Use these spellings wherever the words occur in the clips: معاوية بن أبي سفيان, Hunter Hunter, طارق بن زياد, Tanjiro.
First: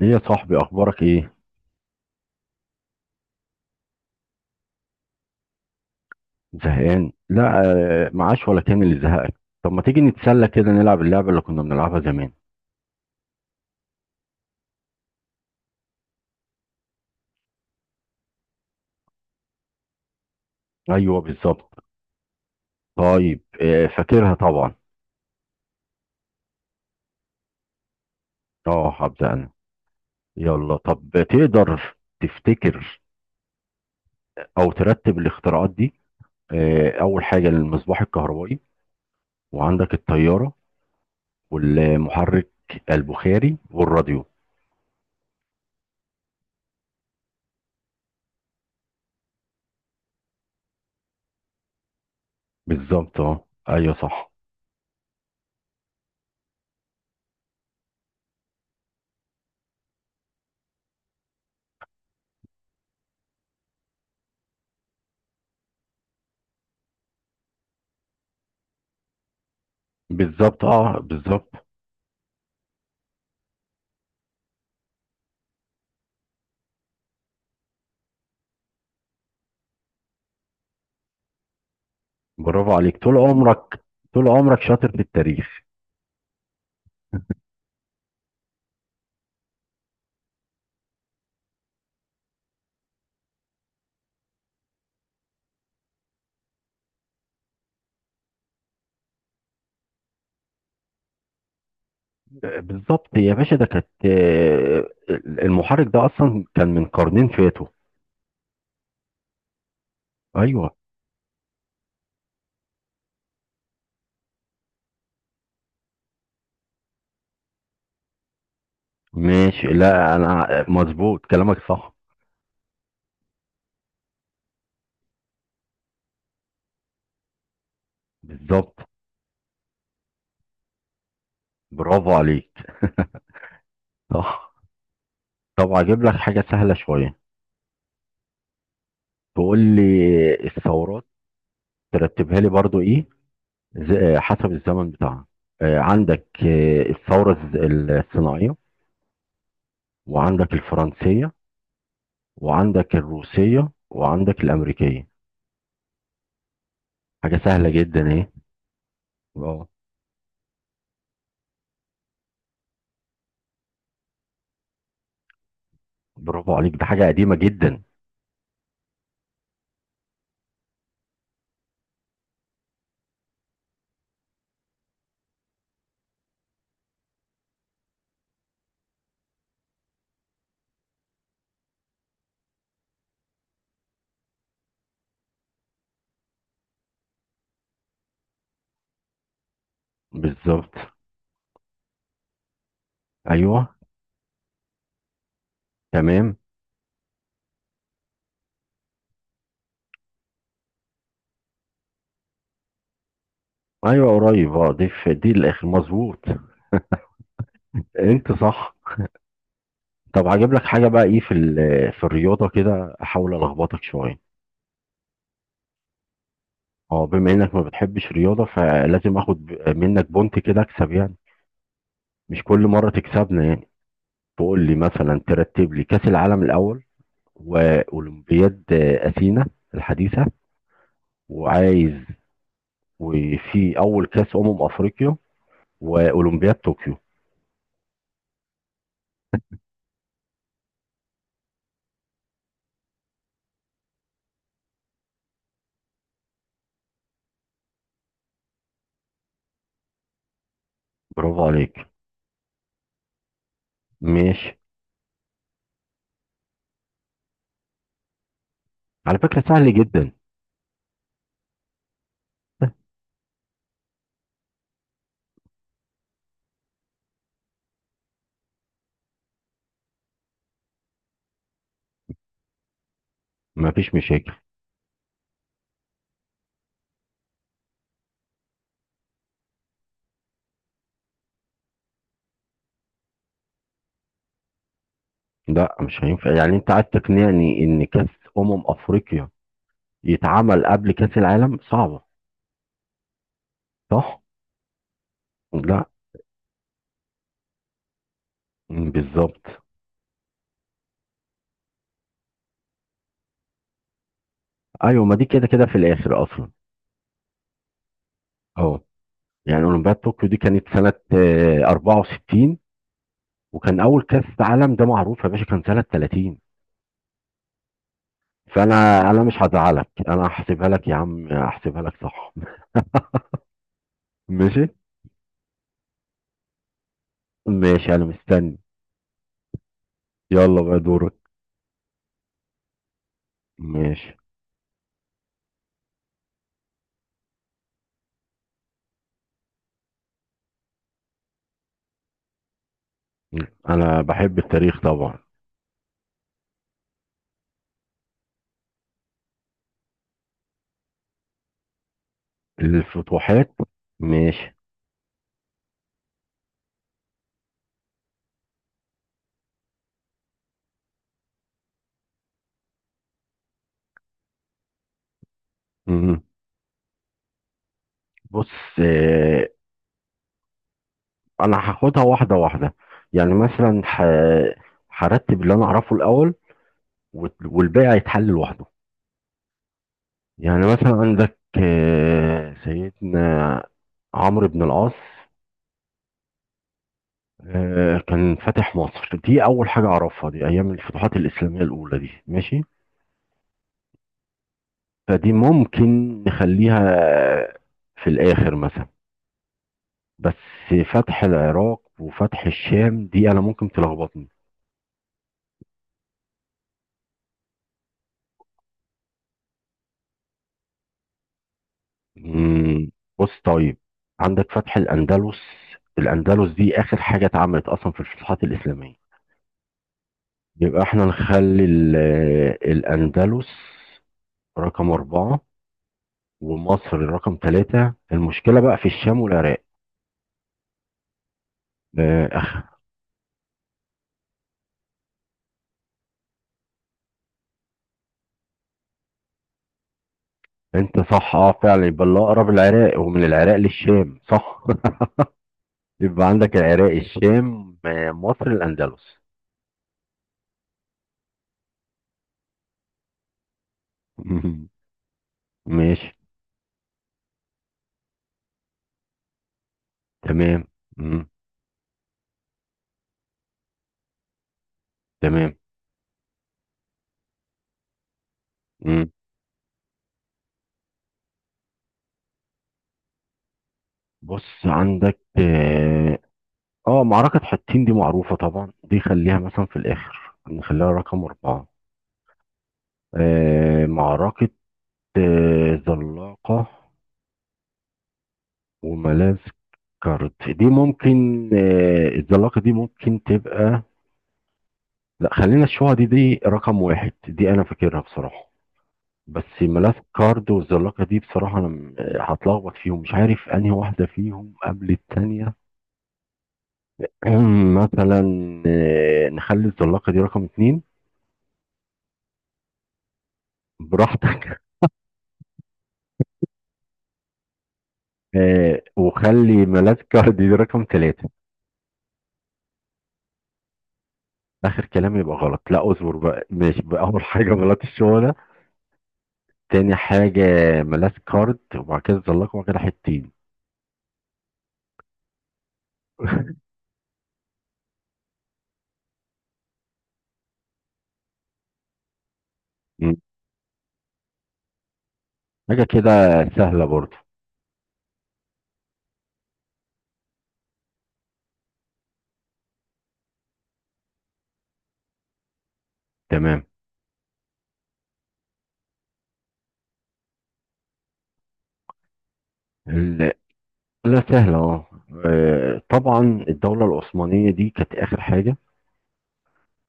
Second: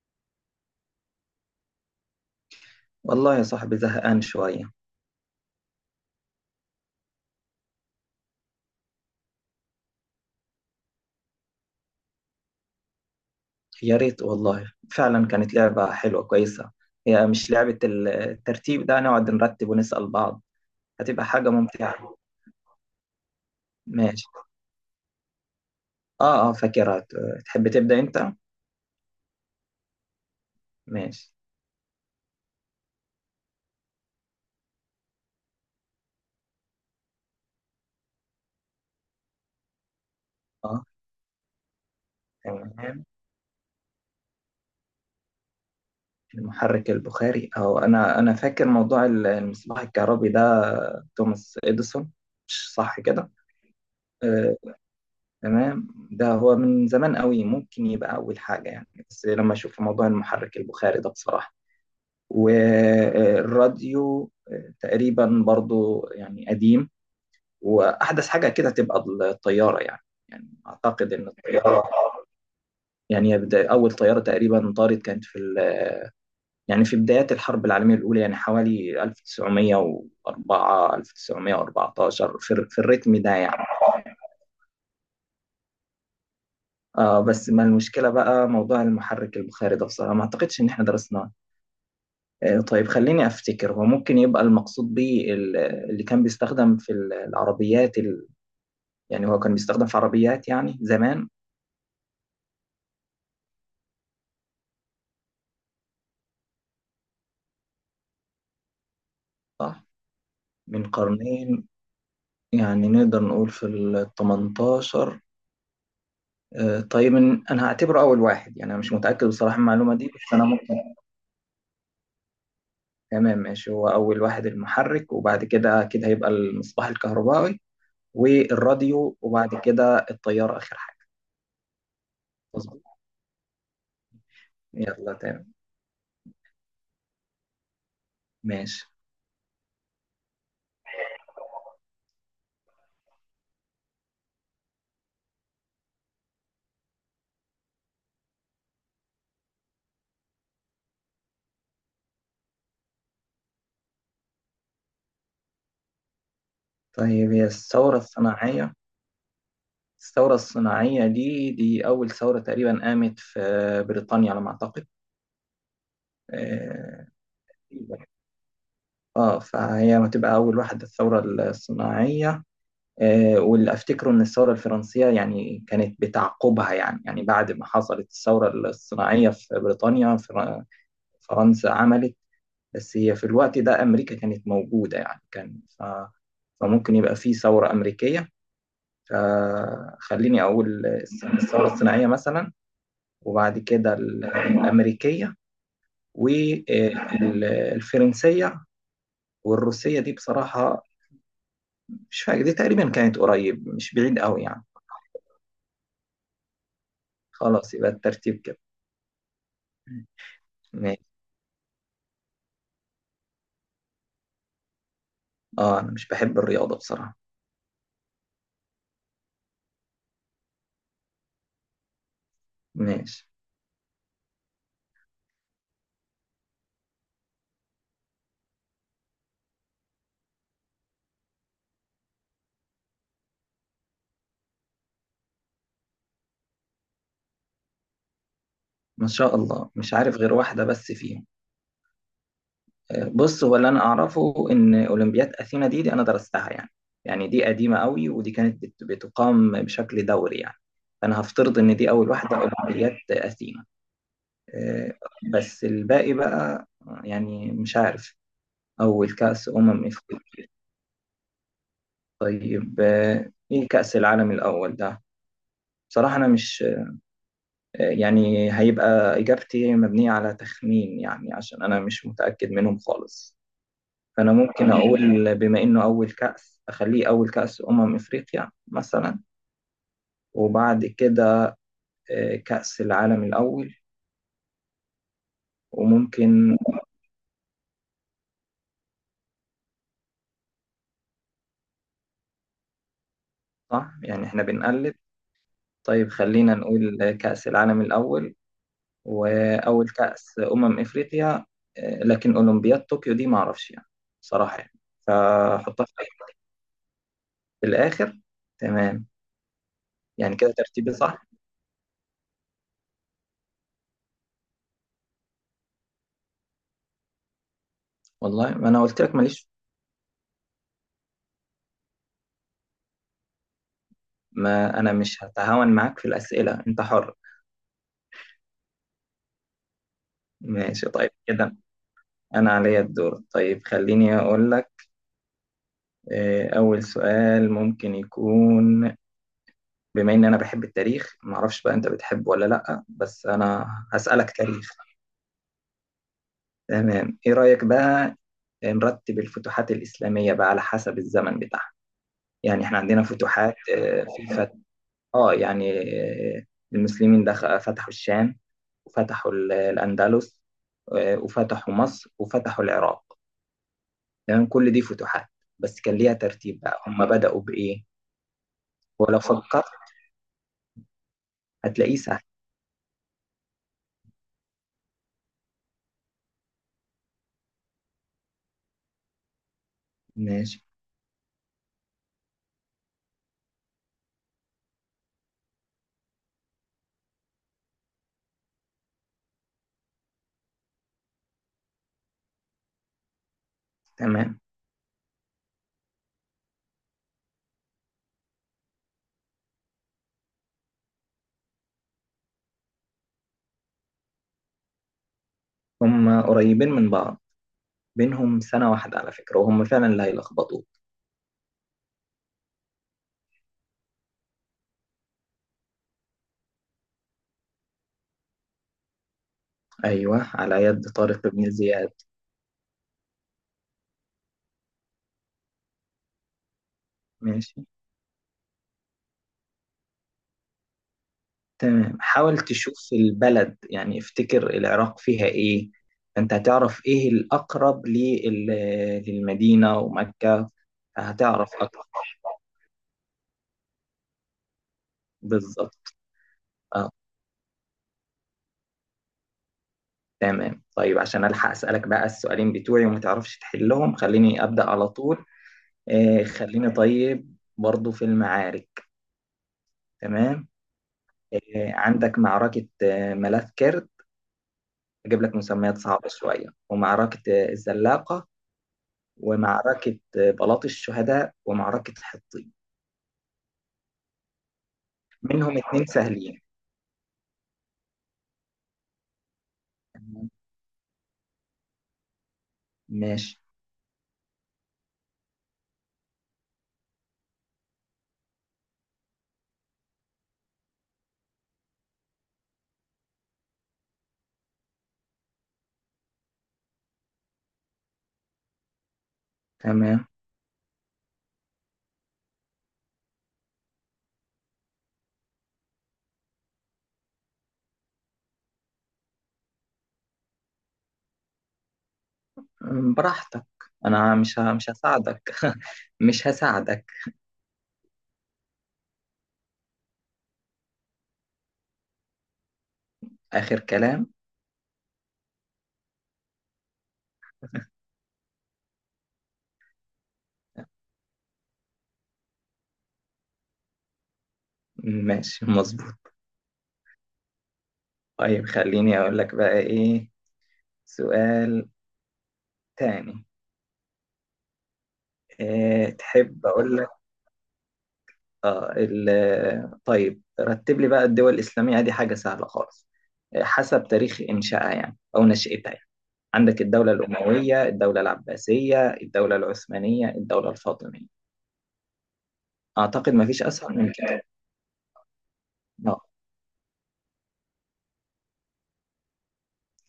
ليه يا صاحبي اخبارك ايه؟ والله يا صاحبي، زهقان شوية. زهقان؟ لا. معاش ولا كان اللي زهقك؟ طب ما تيجي نتسلى كده نلعب اللعبه اللي كنا بنلعبها زمان؟ يا ريت والله، فعلا كانت لعبة حلوة كويسة. هي مش لعبة الترتيب ده، نقعد نرتب ونسأل بعض. ايوه هتبقى حاجة بالظبط. ممتعة. طيب ماشي. فاكرها طبعا. اه اه، فاكرها. تحب تبدأ انت؟ اه هبدا انا. يلا طب ماشي. تقدر تفتكر او ترتب الاختراعات دي؟ اول حاجه المصباح الكهربائي، وعندك الطياره، اه. والمحرك تمام. البخاري، والراديو. المحرك البخاري اهو. انا فاكر موضوع المصباح الكهربي ده، توماس اديسون. مش صح بالظبط كده؟ اه، ايوه صح. آه، تمام، ده هو من زمان قوي، ممكن يبقى اول حاجة يعني. بس لما اشوف موضوع المحرك البخاري ده بصراحة والراديو، تقريبا برضو يعني قديم. واحدث حاجه كده تبقى الطياره يعني. يعني بالظبط اه اعتقد ان بالظبط. الطياره، يعني اول طياره تقريبا طارت كانت في يعني في بدايات الحرب العالميه الاولى، يعني حوالي 1904 1914، برافو في عليك، طول الريتم ده يعني. عمرك، طول عمرك شاطر في التاريخ. آه، بس ما المشكله بقى، موضوع المحرك البخاري ده بصراحه ما اعتقدش ان احنا درسناه. آه، طيب خليني افتكر، هو ممكن يبقى المقصود بيه اللي كان بيستخدم في العربيات، يعني هو كان بيستخدم في عربيات يعني زمان. بالظبط يا باشا، ده كانت المحرك ده اصلا كان من قرنين فاتوا. صح، ايوه. من قرنين. يعني نقدر نقول في ال 18. آه، طيب، انا هعتبره اول واحد يعني، انا مش متاكد بصراحه من ماشي، المعلومه دي، لا بس انا انا ممكن. مظبوط، كلامك صح. تمام ماشي، هو اول واحد المحرك، وبعد كده هيبقى المصباح الكهربائي بالظبط، والراديو، وبعد كده الطياره اخر حاجه. برافو عليك. مظبوط. صح. يلا تمام. طب اجيب لك حاجه سهله شويه، ماشي. تقول لي الثورات ترتبها لي برضو؟ ايه حسب الزمن بتاعها. عندك الثوره الصناعيه، وعندك الفرنسيه، وعندك الروسيه، وعندك الامريكيه. طيب، حاجه هي سهله الثوره جدا. الصناعيه. ايه. الثوره الصناعيه دي اول ثوره تقريبا، قامت في بريطانيا على ما اعتقد. برافو عليك، ده حاجة آه، قديمة جدا. اه، فهي هتبقى أول واحدة، الثورة الصناعية. آه، واللي أفتكره إن الثورة الفرنسية يعني كانت بتعقبها، يعني بعد ما حصلت الثورة الصناعية في بريطانيا، فرنسا عملت. بس هي في الوقت ده أمريكا كانت موجودة، يعني كان فممكن يبقى في ثورة أمريكية. فخليني بالظبط أقول الثورة الصناعية مثلا، وبعد ايوه كده الأمريكية تمام. والفرنسية، والروسية دي بصراحة مش فاكر، دي تقريبا كانت قريب، مش بعيد ايوه قوي قريب يعني. اه، دي في دي الاخر مظبوط. خلاص يبقى انت الترتيب كده. صح. طب هجيب لك حاجة بقى ماشي. ايه في في الرياضة كده، احاول الخبطك شوية. اه، انا مش بحب الرياضة اه بصراحة. بما انك ما بتحبش رياضة فلازم اخد منك بونت كده اكسب يعني، مش كل مرة ماشي. تكسبنا يعني. تقول لي مثلا، ترتب لي كأس العالم الاول، واولمبياد اثينا الحديثة، وعايز، وفي اول كأس افريقيا، واولمبياد طوكيو. ما شاء الله، مش عارف غير واحدة بس فيهم. آه، بص، هو اللي انا اعرفه ان اولمبياد اثينا دي انا درستها يعني، يعني دي قديمة قوي، ودي كانت بتقام بشكل دوري يعني، فانا برافو هفترض ان عليك. دي اول واحدة، اولمبياد اثينا. ماشي. آه، بس الباقي بقى، يعني مش عارف، اول على فكرة كأس سهل جدا. افريقيا. طيب، ايه كأس العالم الاول ده؟ بصراحة أنا مش، يعني هيبقى إجابتي مبنية على تخمين، يعني عشان أنا مش متأكد منهم خالص. مفيش مشاكل. فأنا ممكن أقول، بما إنه أول كأس، أخليه أول كأس أمم إفريقيا مثلا، وبعد كده كأس العالم الأول. لا مش هينفع، يعني وممكن. انت عايز تقنعني ان كاس افريقيا يتعمل قبل كاس العالم؟ صعبة. صح، صح. يعني إحنا بنقلب. لا. طيب خلينا نقول كأس العالم الأول، بالظبط. وأول كأس أمم إفريقيا. لكن أولمبياد طوكيو دي معرفش يعني، بصراحة يعني، ايوه ما دي كده كده في فحطها الاخر اصلا. في الآخر. اه تمام. يعني اولمبياد طوكيو يعني دي كده كانت ترتيبي سنة صح؟ 64، وكان اول كاس عالم ده معروف يا باشا كان سنة 30. والله، ما انا فانا قلت لك انا مش ماليش. هزعلك، انا هحسبها لك يا عم، هحسبها لك صح. ماشي. ما انا مش هتهاون معاك في الاسئله، انت حر. ماشي انا مستني. يلا بقى ماشي طيب دورك. كده، انا عليا الدور. طيب ماشي. خليني اقول لك. اول سؤال ممكن يكون، بما ان انا بحب التاريخ، ما اعرفش بقى انت بتحبه ولا لا، بس مم. انا انا هسالك بحب تاريخ. التاريخ طبعا. تمام، ايه رايك بقى نرتب الفتوحات الاسلاميه بقى على حسب الزمن بتاعها؟ يعني احنا عندنا الفتوحات. فتوحات في، ماشي. اه يعني آه، المسلمين دخل فتحوا الشام، وفتحوا الأندلس، وفتحوا مصر، وفتحوا العراق، يعني كل دي فتوحات، بس كان ليها مم. ترتيب بقى، هم بدأوا بإيه؟ بص، ولو آه، فكرت انا هتلاقيه هاخدها سهل. واحده واحده، يعني مثلا هرتب اللي انا اعرفه الاول، والباقي هيتحل لوحده. يعني ماشي مثلا عندك سيدنا عمرو بن العاص، كان فاتح مصر، دي اول حاجه اعرفها، دي ايام الفتوحات الاسلاميه الاولى دي، ماشي. تمام. فدي ممكن نخليها في الاخر مثلا، بس فتح العراق وفتح الشام دي انا ممكن تلخبطني. هم قريبين من بعض، بينهم سنة واحدة على فكرة، وهم فعلا اللي هيلخبطوك. مم، بص طيب، عندك فتح الاندلس، الاندلس دي اخر حاجه اتعملت اصلا في الفتوحات الاسلاميه، أيوه، على يبقى يد احنا طارق بن نخلي زياد. الاندلس رقم اربعه، ومصر رقم ماشي ثلاثه، المشكله بقى في الشام والعراق. تمام، حاول أخ. تشوف البلد، يعني افتكر العراق فيها ايه، انت هتعرف ايه الاقرب للمدينة ومكة، انت صح هتعرف اه فعلا، يبقى اكتر. اللي اقرب العراق، ومن العراق للشام، صح. بالظبط يبقى عندك اه. العراق، الشام، مصر، الاندلس. تمام، طيب عشان الحق اسالك بقى السؤالين بتوعي وما تعرفش تحلهم، خليني ابدا على طول. ماشي. خليني طيب برضو في المعارك. تمام. تمام. مم. عندك معركة ملاذ كرد، اجيب لك تمام. مسميات صعبة شوية، ومعركة الزلاقة، مم. ومعركة بلاط الشهداء، ومعركة حطين. بص عندك منهم اتنين اه، سهلين. معركة حطين دي معروفة طبعا، دي خليها مثلا في تمام. الآخر نخليها رقم أربعة. ماشي. آه معركة زلاقة وملاذ كارد دي ممكن، الزلاقة دي ممكن تبقى، لا خلينا الشوعة دي دي رقم واحد، دي أنا فاكرها بصراحة، بس ملاذ تمام. كارد والزلاقة دي بصراحة أنا هتلخبط فيهم، مش عارف أنهي واحدة فيهم قبل التانية. مثلا نخلي الزلاقة دي رقم اتنين، براحتك. انا براحتك. مش هساعدك. مش هساعدك. وخلي ملاذ كارد دي رقم تلاتة. اخر كلام. آخر كلام؟ يبقى غلط، لا اصبر بقى، ماشي بقى، أول حاجة ملاذ الشغلة، تاني حاجة ملاذ كارد، وبعد كده الزلاقة، وبعد كده حتتين. ماشي مظبوط. طيب خليني اقول لك بقى ايه سؤال تاني، مم. حاجة إيه كده تحب اقول سهلة لك؟ برضه. طيب رتب لي بقى الدول الاسلامية، دي حاجة سهلة خالص، إيه، حسب تاريخ انشائها يعني او نشأتها يعني. عندك تمام. الدولة الأموية، الدولة العباسية، الدولة العثمانية، الدولة الفاطمية. أعتقد ما ال- فيش أسهل من كده. لا سهلة اه، آه، طبعا الدولة العثمانية دي كانت آخر حاجة.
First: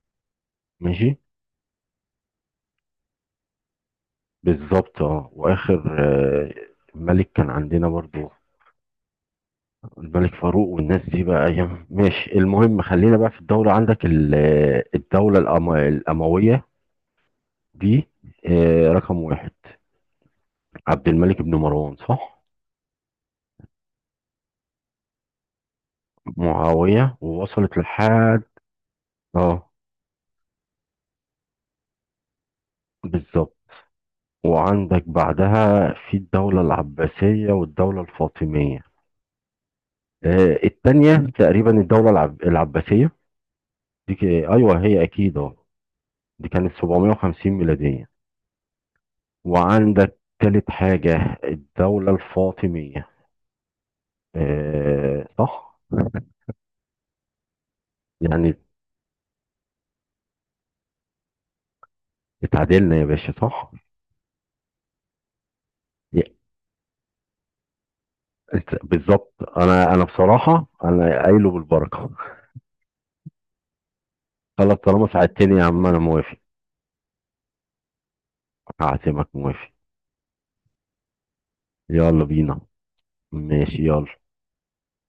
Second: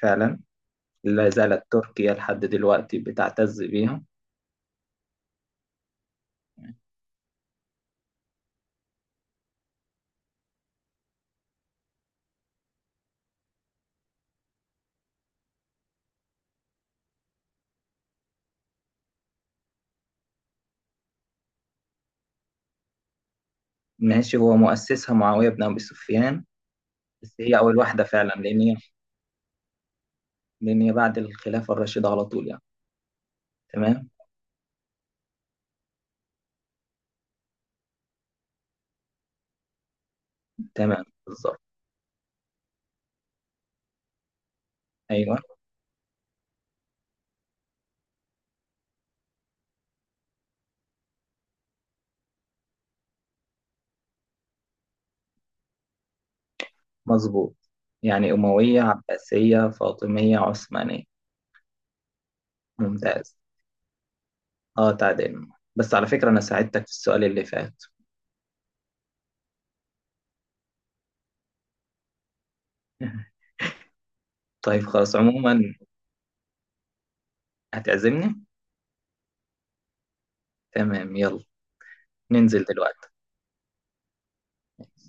فعلا. ماشي. لا زالت تركيا لحد دلوقتي بتعتز بيها. بالظبط اه، وآخر آه، ملك كان عندنا برضو الملك فاروق والناس دي بقى أيام، ماشي المهم خلينا بقى في الدولة، عندك الدولة الأموية دي رقم واحد، عبد الملك بن مروان صح. ماشي، هو مؤسسها معاوية بن أبي سفيان. معاوية بس هي أول ووصلت واحدة فعلا، لحد لأن هي اه. لأن هي بعد الخلافة الراشدة على طول يعني. بالظبط. تمام. وعندك بعدها في الدولة العباسية والدولة الفاطمية، تمام التانية مم بالظبط. تقريبا العباسية، دي أيوه هي أكيد أيوه. اه، دي كانت 750 ميلادية. وعندك تالت حاجة الدولة الفاطمية، آه صح. مظبوط. يعني يعني أموية، عباسية، فاطمية، عثمانية. اتعادلنا يا باشا ممتاز. صح؟ أه، تعادلنا. بس على ي- فكرة أنا ساعدتك في السؤال اللي فات. بالظبط انا انا بصراحة انا قايله بالبركة. خلاص طيب طالما خلاص، ساعدتني يا عموما عم انا موافق. هتعزمني. هعزمك موافق. تمام يلا، يلا بينا. ننزل دلوقتي. ماشي يلا.